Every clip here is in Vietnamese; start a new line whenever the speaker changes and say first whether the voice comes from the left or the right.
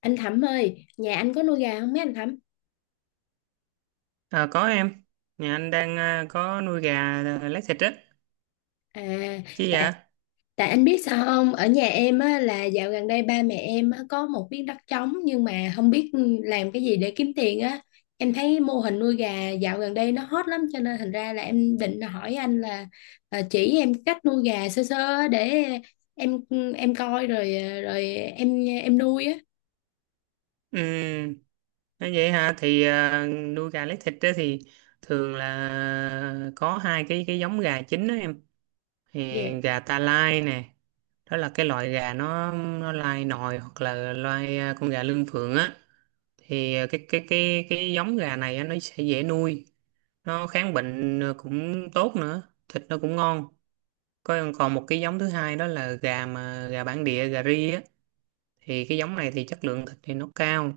left: Anh Thẩm ơi, nhà anh có nuôi gà không mấy anh Thẩm?
right: Ờ, có em, nhà anh đang có nuôi gà lấy thịt á,
left: À,
right: chứ
left: tại
right: dạ.
left: tại anh biết sao không? Ở nhà em á, là dạo gần đây ba mẹ em á, có một miếng đất trống nhưng mà không biết làm cái gì để kiếm tiền á. Em thấy mô hình nuôi gà dạo gần đây nó hot lắm cho nên thành ra là em định hỏi anh là à, chỉ em cách nuôi gà sơ sơ á để em em coi rồi à, rồi em nuôi á.
right: Ừ, nói vậy hả, thì nuôi gà lấy thịt á thì thường là có hai cái giống gà chính đó em. Thì
left: Dạ.
right: gà ta lai nè, đó là cái loại gà nó lai nòi hoặc là loại con gà lương phượng á. Thì cái giống gà này á, nó sẽ dễ nuôi, nó kháng bệnh cũng tốt nữa, thịt nó cũng ngon. Có còn một cái giống thứ hai đó là gà bản địa gà ri á, thì cái giống này thì chất lượng thịt thì nó cao,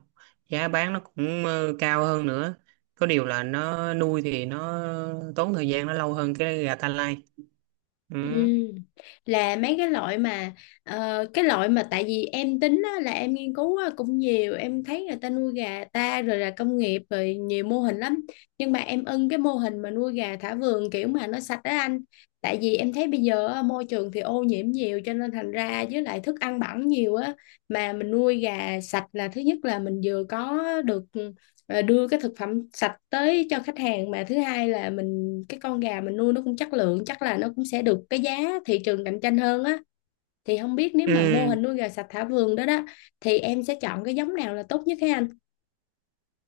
right: giá bán nó cũng cao hơn nữa, có điều là nó nuôi thì nó tốn thời gian nó lâu hơn cái gà ta lai,
left: Ừ.
right: ừ.
left: Là mấy cái loại mà ờ, cái loại mà tại vì em tính á, là em nghiên cứu á, cũng nhiều em thấy người ta nuôi gà ta rồi là công nghiệp rồi nhiều mô hình lắm nhưng mà em ưng cái mô hình mà nuôi gà thả vườn kiểu mà nó sạch đó anh, tại vì em thấy bây giờ á, môi trường thì ô nhiễm nhiều cho nên thành ra với lại thức ăn bẩn nhiều á, mà mình nuôi gà sạch là thứ nhất là mình vừa có được và đưa cái thực phẩm sạch tới cho khách hàng, mà thứ hai là mình cái con gà mình nuôi nó cũng chất lượng, chắc là nó cũng sẽ được cái giá thị trường cạnh tranh hơn á, thì không biết nếu
right: Ừ.
left: mà mô hình nuôi gà sạch thả vườn đó đó thì em sẽ chọn cái giống nào là tốt nhất hả anh?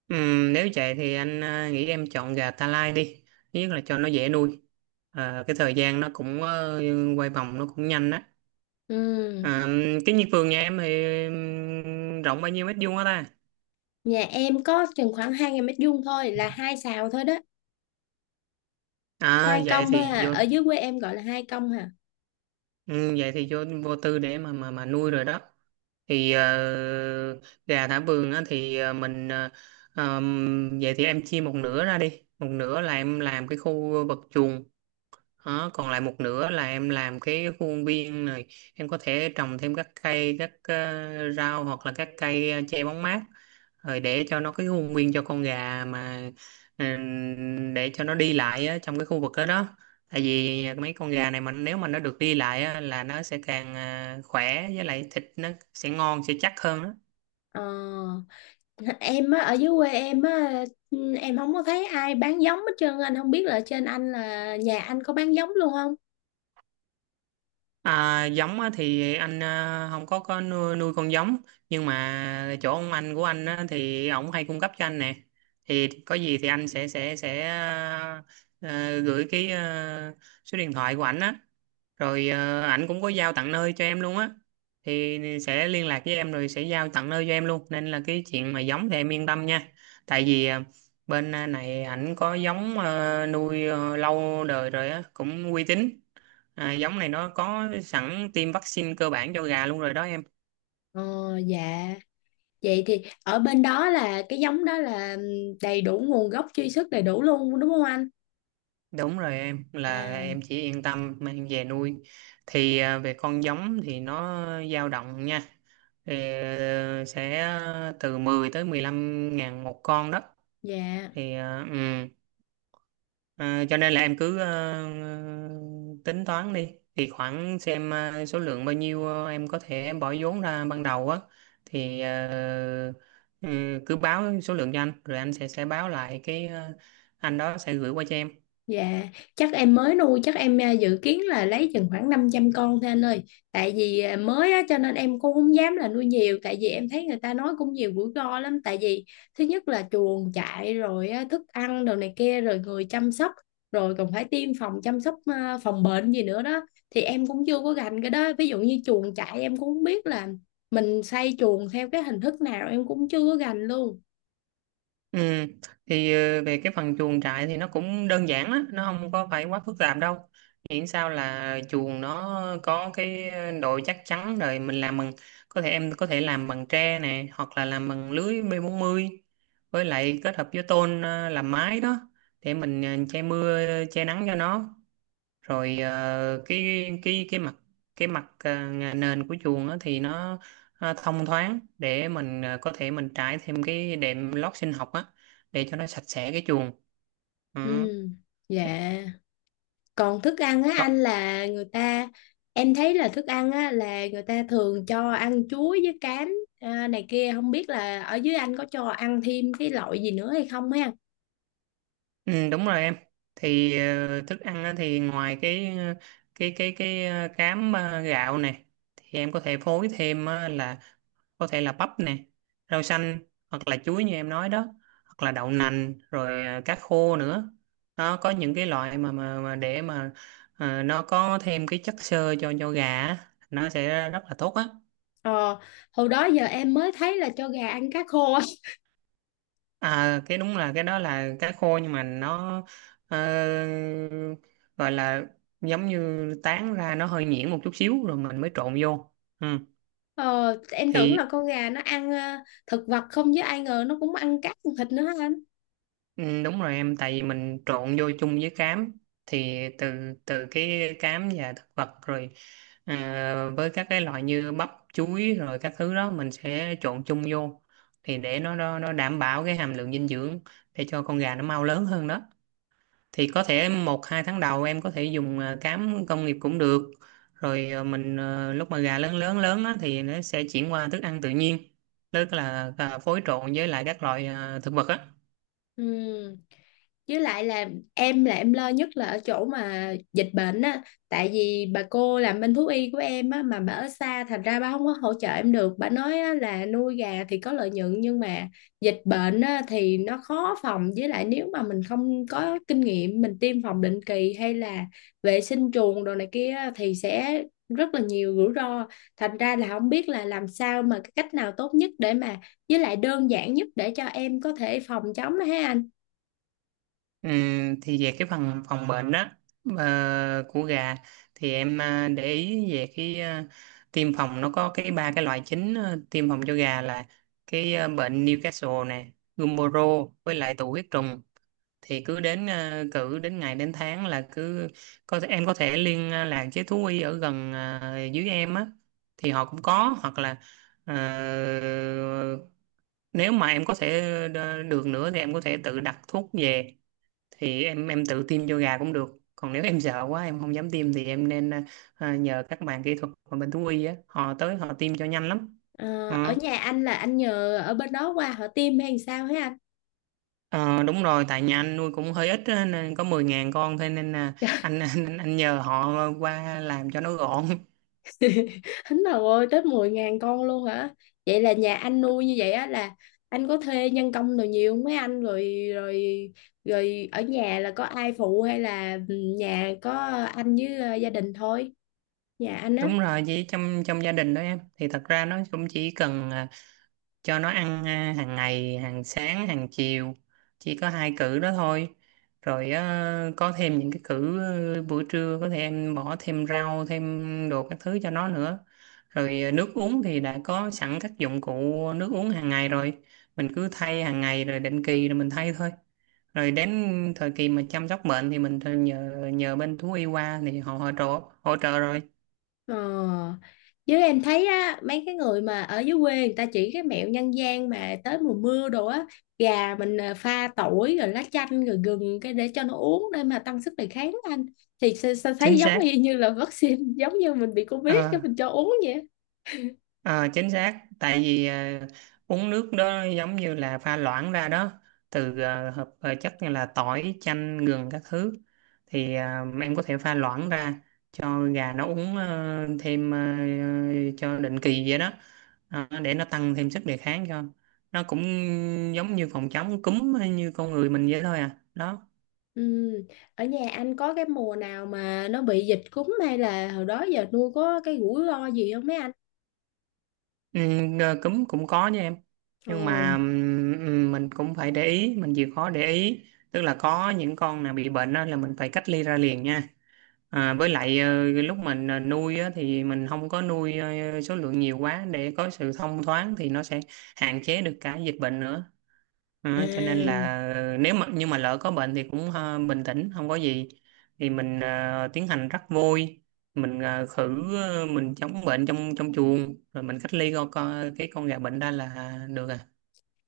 right: Ừ. Nếu vậy thì anh nghĩ em chọn gà ta lai đi, thứ nhất là cho nó dễ nuôi. Ờ, cái thời gian nó cũng quay vòng nó cũng nhanh á.
left: Ừ.
right: Ờ, cái vườn nhà em thì rộng bao nhiêu mét vuông á ta?
left: Nhà em có chừng khoảng hai 000 mét vuông thôi, là hai sào thôi đó,
right: À
left: hai
right: vậy
left: công thôi à,
right: thì vô
left: ở dưới quê em gọi là hai công hả.
right: Ừ, vậy thì vô vô tư để mà nuôi rồi đó. Thì gà thả vườn á thì vậy thì em chia một nửa ra đi, một nửa là em làm cái khu vực chuồng, đó, còn lại một nửa là em làm cái khu công viên này. Em có thể trồng thêm các cây, các rau, hoặc là các cây che bóng mát, rồi để cho nó cái khu công viên cho con gà mà, ừ, để cho nó đi lại á, trong cái khu vực đó đó. Tại vì mấy con gà này mà nếu mà nó được đi lại á, là nó sẽ càng khỏe, với lại thịt nó sẽ ngon, sẽ chắc hơn đó.
left: Ờ, em á, ở dưới quê em á, em không có thấy ai bán giống hết trơn, anh không biết là trên anh, là nhà anh có bán giống luôn không?
right: À, giống á, thì anh không có nuôi con giống, nhưng mà chỗ ông anh của anh á, thì ổng hay cung cấp cho anh nè. Thì có gì thì anh sẽ gửi số điện thoại của ảnh á, rồi ảnh cũng có giao tận nơi cho em luôn á, thì sẽ liên lạc với em rồi sẽ giao tận nơi cho em luôn, nên là cái chuyện mà giống thì em yên tâm nha. Tại vì bên này ảnh có giống nuôi lâu đời rồi á, cũng uy tín. À, giống này nó có sẵn tiêm vaccine cơ bản cho gà luôn rồi đó em.
left: Ờ, dạ, vậy thì ở bên đó là cái giống đó là đầy đủ nguồn gốc, truy xuất đầy đủ luôn đúng không anh?
right: Đúng rồi em, là em
left: À,
right: chỉ yên tâm mang về nuôi. Thì về con giống thì nó dao động nha, thì sẽ từ 10 tới 15 ngàn một con đó.
left: dạ.
right: Thì ờ, ừ. Ờ, cho nên là em cứ tính toán đi, thì khoảng xem số lượng bao nhiêu, em có thể bỏ vốn ra ban đầu á, thì ừ, cứ báo số lượng cho anh, rồi anh sẽ báo lại cái anh đó sẽ gửi qua cho em.
left: Dạ, chắc em mới nuôi, chắc em à, dự kiến là lấy chừng khoảng 500 con thôi anh ơi. Tại vì à, mới á, cho nên em cũng không dám là nuôi nhiều. Tại vì em thấy người ta nói cũng nhiều rủi ro lắm. Tại vì thứ nhất là chuồng trại, rồi á, thức ăn, đồ này kia, rồi người chăm sóc. Rồi còn phải tiêm phòng, chăm sóc à, phòng bệnh gì nữa đó. Thì em cũng chưa có gành cái đó. Ví dụ như chuồng trại em cũng không biết là mình xây chuồng theo cái hình thức nào, em cũng chưa có gành luôn.
right: Ừ, thì về cái phần chuồng trại thì nó cũng đơn giản á, nó không có phải quá phức tạp đâu. Miễn sao là chuồng nó có cái độ chắc chắn, rồi mình làm bằng có thể em có thể làm bằng tre nè, hoặc là làm bằng lưới b mươi, với lại kết hợp với tôn làm mái đó, để mình che mưa che nắng cho nó, rồi cái cái mặt cái mặt nhà nền của chuồng đó thì nó thông thoáng, để mình có thể mình trải thêm cái đệm lót sinh học á, để cho nó sạch sẽ cái chuồng, ừ.
left: Ừ,
right: chứ-
left: dạ. Còn thức ăn á anh,
right: có-
left: là người ta, em thấy là thức ăn á là người ta thường cho ăn chuối với cám à, này kia, không biết là ở dưới anh có cho ăn thêm cái loại gì nữa hay không ha?
right: ừ, đúng rồi em. Thì thức ăn á, thì ngoài cái cám gạo này, thì em có thể phối thêm á, là có thể là bắp nè, rau xanh, hoặc là chuối như em nói đó, hoặc là đậu nành, rồi cá khô nữa. Nó có những cái loại mà để mà nó có thêm cái chất xơ cho gà á, nó sẽ rất là tốt á.
left: Ờ, hồi đó giờ em mới thấy là cho gà ăn cá khô á.
right: À, cái đúng là cái đó là cá khô, nhưng mà nó ờ, gọi là giống như tán ra nó hơi nhuyễn một chút xíu, rồi mình mới trộn vô, ừ.
left: Ờ, em tưởng là
right: thì
left: con gà nó ăn ờ, thực vật không, với ai ngờ nó cũng ăn cát, ăn thịt nữa hả anh?
right: Ừ, đúng rồi em, tại vì mình trộn vô chung với cám. Thì từ từ cái cám và thực vật, rồi ờ, với các cái loại như bắp chuối rồi các thứ đó mình sẽ trộn chung vô, thì để nó đảm bảo cái hàm lượng dinh dưỡng để cho con gà nó mau lớn hơn đó. Thì có thể một hai tháng đầu em có thể dùng cám công nghiệp cũng được, rồi mình lúc mà gà lớn lớn lớn á, thì nó sẽ chuyển qua thức ăn tự nhiên, tức là phối trộn với lại các loại thực vật á.
left: Ừ, với lại là em lo nhất là ở chỗ mà dịch bệnh á, tại vì bà cô làm bên thú y của em á mà bà ở xa, thành ra bà không có hỗ trợ em được, bà nói á, là nuôi gà thì có lợi nhuận nhưng mà dịch bệnh á, thì nó khó phòng, với lại nếu mà mình không có kinh nghiệm, mình tiêm phòng định kỳ hay là vệ sinh chuồng đồ này kia á, thì sẽ rất là nhiều rủi ro, thành ra là không biết là làm sao mà cái cách nào tốt nhất để mà, với lại đơn giản nhất để cho em có thể phòng chống đó ha anh?
right: Thì về cái phần phòng bệnh đó, của gà, thì em để ý về cái tiêm phòng nó có cái ba cái loại chính, tiêm phòng cho gà là cái bệnh Newcastle này, Gumboro với lại tụ huyết trùng. Thì cứ đến cử đến ngày đến tháng là cứ có em có thể liên lạc với thú y ở gần dưới em á, thì họ cũng có, hoặc là ờ, nếu mà em có thể được nữa thì em có thể tự đặt thuốc về, thì em tự tiêm cho gà cũng được, còn nếu em sợ quá em không dám tiêm thì em nên nhờ các bạn kỹ thuật ở bên thú y á, họ tới họ tiêm cho nhanh lắm.
left: Ờ, ở
right: Ờ.
left: nhà anh là anh nhờ ở bên đó qua họ tiêm hay sao hả anh?
right: Ờ, đúng rồi, tại nhà anh nuôi cũng hơi ít á, nên có 10.000 con thôi, nên là
left: Trời,
right: anh, anh nhờ họ qua làm cho nó gọn
left: hính đầu ơi, tới 10.000 con luôn hả? Vậy là nhà anh nuôi như vậy á là anh có thuê nhân công rồi nhiều không mấy anh, rồi rồi rồi ở nhà là có ai phụ hay là ừ, nhà có anh với ờ, gia đình thôi? Nhà anh á.
right: đúng rồi, chỉ trong trong gia đình đó em, thì thật ra nó cũng chỉ cần cho nó ăn, hàng ngày, hàng sáng hàng chiều, chỉ có hai cữ đó thôi. Rồi có thêm những cái cữ buổi trưa có thể em bỏ thêm rau, thêm đồ các thứ cho nó nữa. Rồi nước uống thì đã có sẵn các dụng cụ nước uống hàng ngày rồi, mình cứ thay hàng ngày, rồi định kỳ rồi mình thay thôi. Rồi đến thời kỳ mà chăm sóc bệnh thì mình nhờ nhờ bên thú y qua thì họ hỗ trợ rồi.
left: Ờ. Với em thấy á, mấy cái người mà ở dưới quê người ta chỉ cái mẹo nhân gian mà tới mùa mưa đồ á, gà mình à, pha tỏi rồi lá chanh rồi gừng cái để cho nó uống để mà tăng sức đề kháng á anh, thì sao, sao thấy
right: Chính
left: giống
right: xác.
left: y như là vaccine giống như mình bị covid
right: Ờ,
left: cái mình cho uống vậy.
right: Ờ, chính xác, tại vì uống nước đó giống như là pha loãng ra đó, từ hợp chất như là tỏi chanh gừng các thứ. Thì em có thể pha loãng ra cho gà nó uống, thêm cho định kỳ vậy đó. Ờ, để nó tăng thêm sức đề kháng cho nó, cũng giống như phòng chống cúm hay như con người mình vậy thôi à đó.
left: Ừ. Ở nhà anh có cái mùa nào mà nó bị dịch cúm hay là hồi đó giờ nuôi có cái rủi ro gì không mấy anh?
right: Ừ, cúm cũng có nha em, nhưng mà
left: Ừ.
right: mình cũng phải để ý, mình chịu khó để ý, tức là có những con nào bị bệnh á, là mình phải cách ly ra liền nha. Với lại lúc mình nuôi á, thì mình không có nuôi số lượng nhiều quá, để có sự thông thoáng thì nó sẽ hạn chế được cả dịch bệnh nữa. Đó,
left: À.
right: cho nên là nếu mà nhưng mà lỡ có bệnh thì cũng bình tĩnh không có gì, thì mình tiến hành rắc vôi, mình khử mình chống bệnh trong trong chuồng, rồi mình cách ly con gà bệnh ra là được à.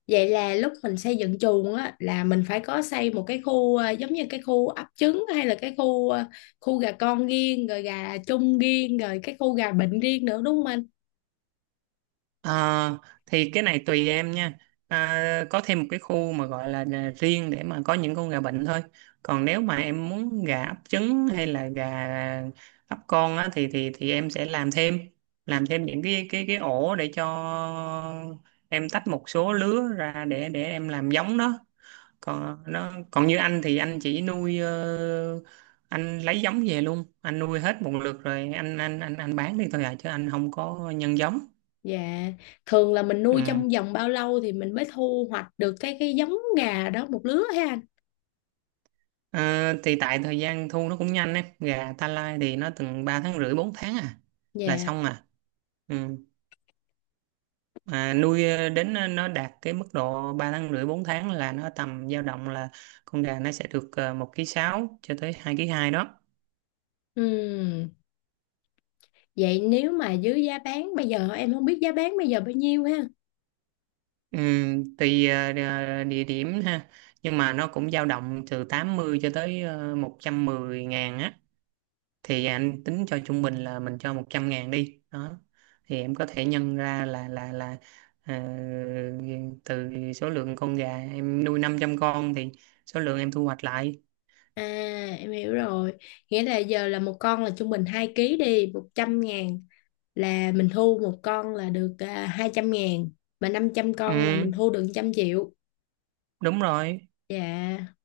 left: Vậy là lúc mình xây dựng chuồng á là mình phải có xây một cái khu ờ, giống như cái khu ấp trứng hay là cái khu ờ, khu gà con riêng rồi gà chung riêng rồi cái khu gà bệnh riêng nữa đúng không anh?
right: Ờ, thì cái này tùy em nha. Có thêm một cái khu mà gọi là riêng để mà có những con gà bệnh thôi, còn nếu mà em muốn gà ấp trứng hay là gà ấp con á, thì em sẽ làm thêm những cái ổ để cho em tách một số lứa ra để em làm giống nó, còn như anh thì anh chỉ nuôi anh lấy giống về luôn, anh nuôi hết một lượt, rồi anh bán đi thôi à, chứ anh không có nhân giống,
left: Dạ, thường là mình nuôi
right: ừ.
left: trong vòng bao lâu thì mình mới thu hoạch được cái giống gà đó một lứa ha anh?
right: Ờ, thì tại thời gian thu nó cũng nhanh ấy, gà ta lai thì nó từng 3 tháng rưỡi, 4 tháng à là
left: Dạ.
right: xong à, ừ. Mà nuôi đến nó đạt cái mức độ 3 tháng rưỡi, 4 tháng, là nó tầm dao động là con gà nó sẽ được 1,6 ký cho tới 2,2 ký đó.
left: Ừm, vậy nếu mà dưới giá bán bây giờ em không biết giá bán bây giờ bao nhiêu ha.
right: Ừ. Tùy địa địa điểm ha, nhưng mà nó cũng dao động từ 80 cho tới 110.000 á. Thì anh tính cho trung bình là mình cho 100.000 đi đó, thì em có thể nhân ra là ờ, từ số lượng con gà em nuôi 500 con, thì số lượng em thu hoạch lại.
left: À, em hiểu rồi. Nghĩa là giờ là một con là trung bình 2 ký đi, 100.000, là mình thu một con là được à, 200.000, mà 500 con là mình
right: Ừ,
left: thu được 100.000.000.
right: đúng rồi.
left: Dạ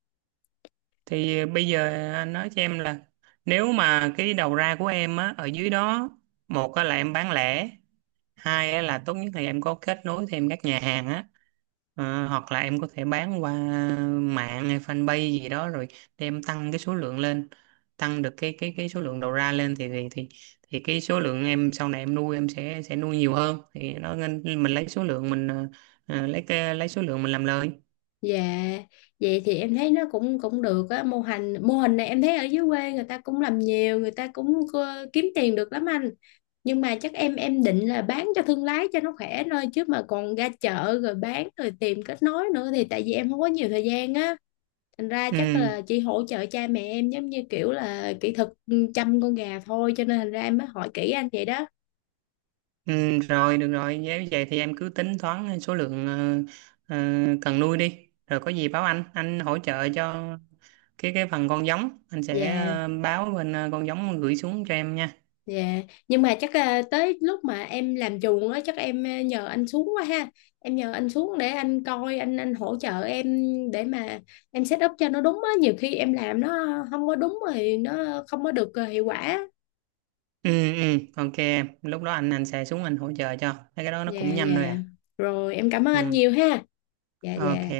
right: Thì bây giờ anh nói cho em là nếu mà cái đầu ra của em á, ở dưới đó, một á là em bán lẻ, hai á là tốt nhất là em có kết nối thêm các nhà hàng á. Ờ, hoặc là em có thể bán qua mạng hay fanpage gì đó, rồi để em tăng cái số lượng lên, tăng được cái số lượng đầu ra lên, thì cái số lượng em sau này em nuôi em sẽ nuôi nhiều hơn, thì nó nên mình lấy số lượng mình lấy số lượng mình làm lời.
left: dạ. Vậy thì em thấy nó cũng cũng được á, mô hình này em thấy ở dưới quê người ta cũng làm nhiều, người ta cũng ờ, kiếm tiền được lắm anh, nhưng mà chắc em định là bán cho thương lái cho nó khỏe thôi, chứ mà còn ra chợ rồi bán rồi tìm kết nối nữa thì tại vì em không có nhiều thời gian á, thành ra chắc
right: Ừ.
left: là chỉ hỗ trợ cha mẹ em giống như kiểu là kỹ thuật ừ, chăm con gà thôi, cho nên thành ra em mới hỏi kỹ anh vậy đó.
right: Ừ, rồi được rồi, nếu vậy thì em cứ tính toán số lượng ờ, cần nuôi đi, rồi có gì báo anh hỗ trợ cho cái phần con giống, anh sẽ
left: Dạ,
right: báo bên con giống gửi xuống cho em nha.
left: dạ. Nhưng mà chắc à, tới lúc mà em làm chuồng á, chắc em à, nhờ anh xuống quá ha. Em nhờ anh xuống để anh coi, anh hỗ trợ em, để mà em set up cho nó đúng á, nhiều khi em làm nó không có đúng rồi nó không có được à, hiệu quả.
right: Ừ, ừ, ok em, lúc đó anh sẽ xuống anh hỗ trợ cho. Mấy cái đó nó cũng
left: Dạ
right: nhanh thôi
left: dạ.
right: à.
left: Rồi em cảm ơn anh
right: Ừ,
left: nhiều ha. Dạ
right: ok.
left: dạ.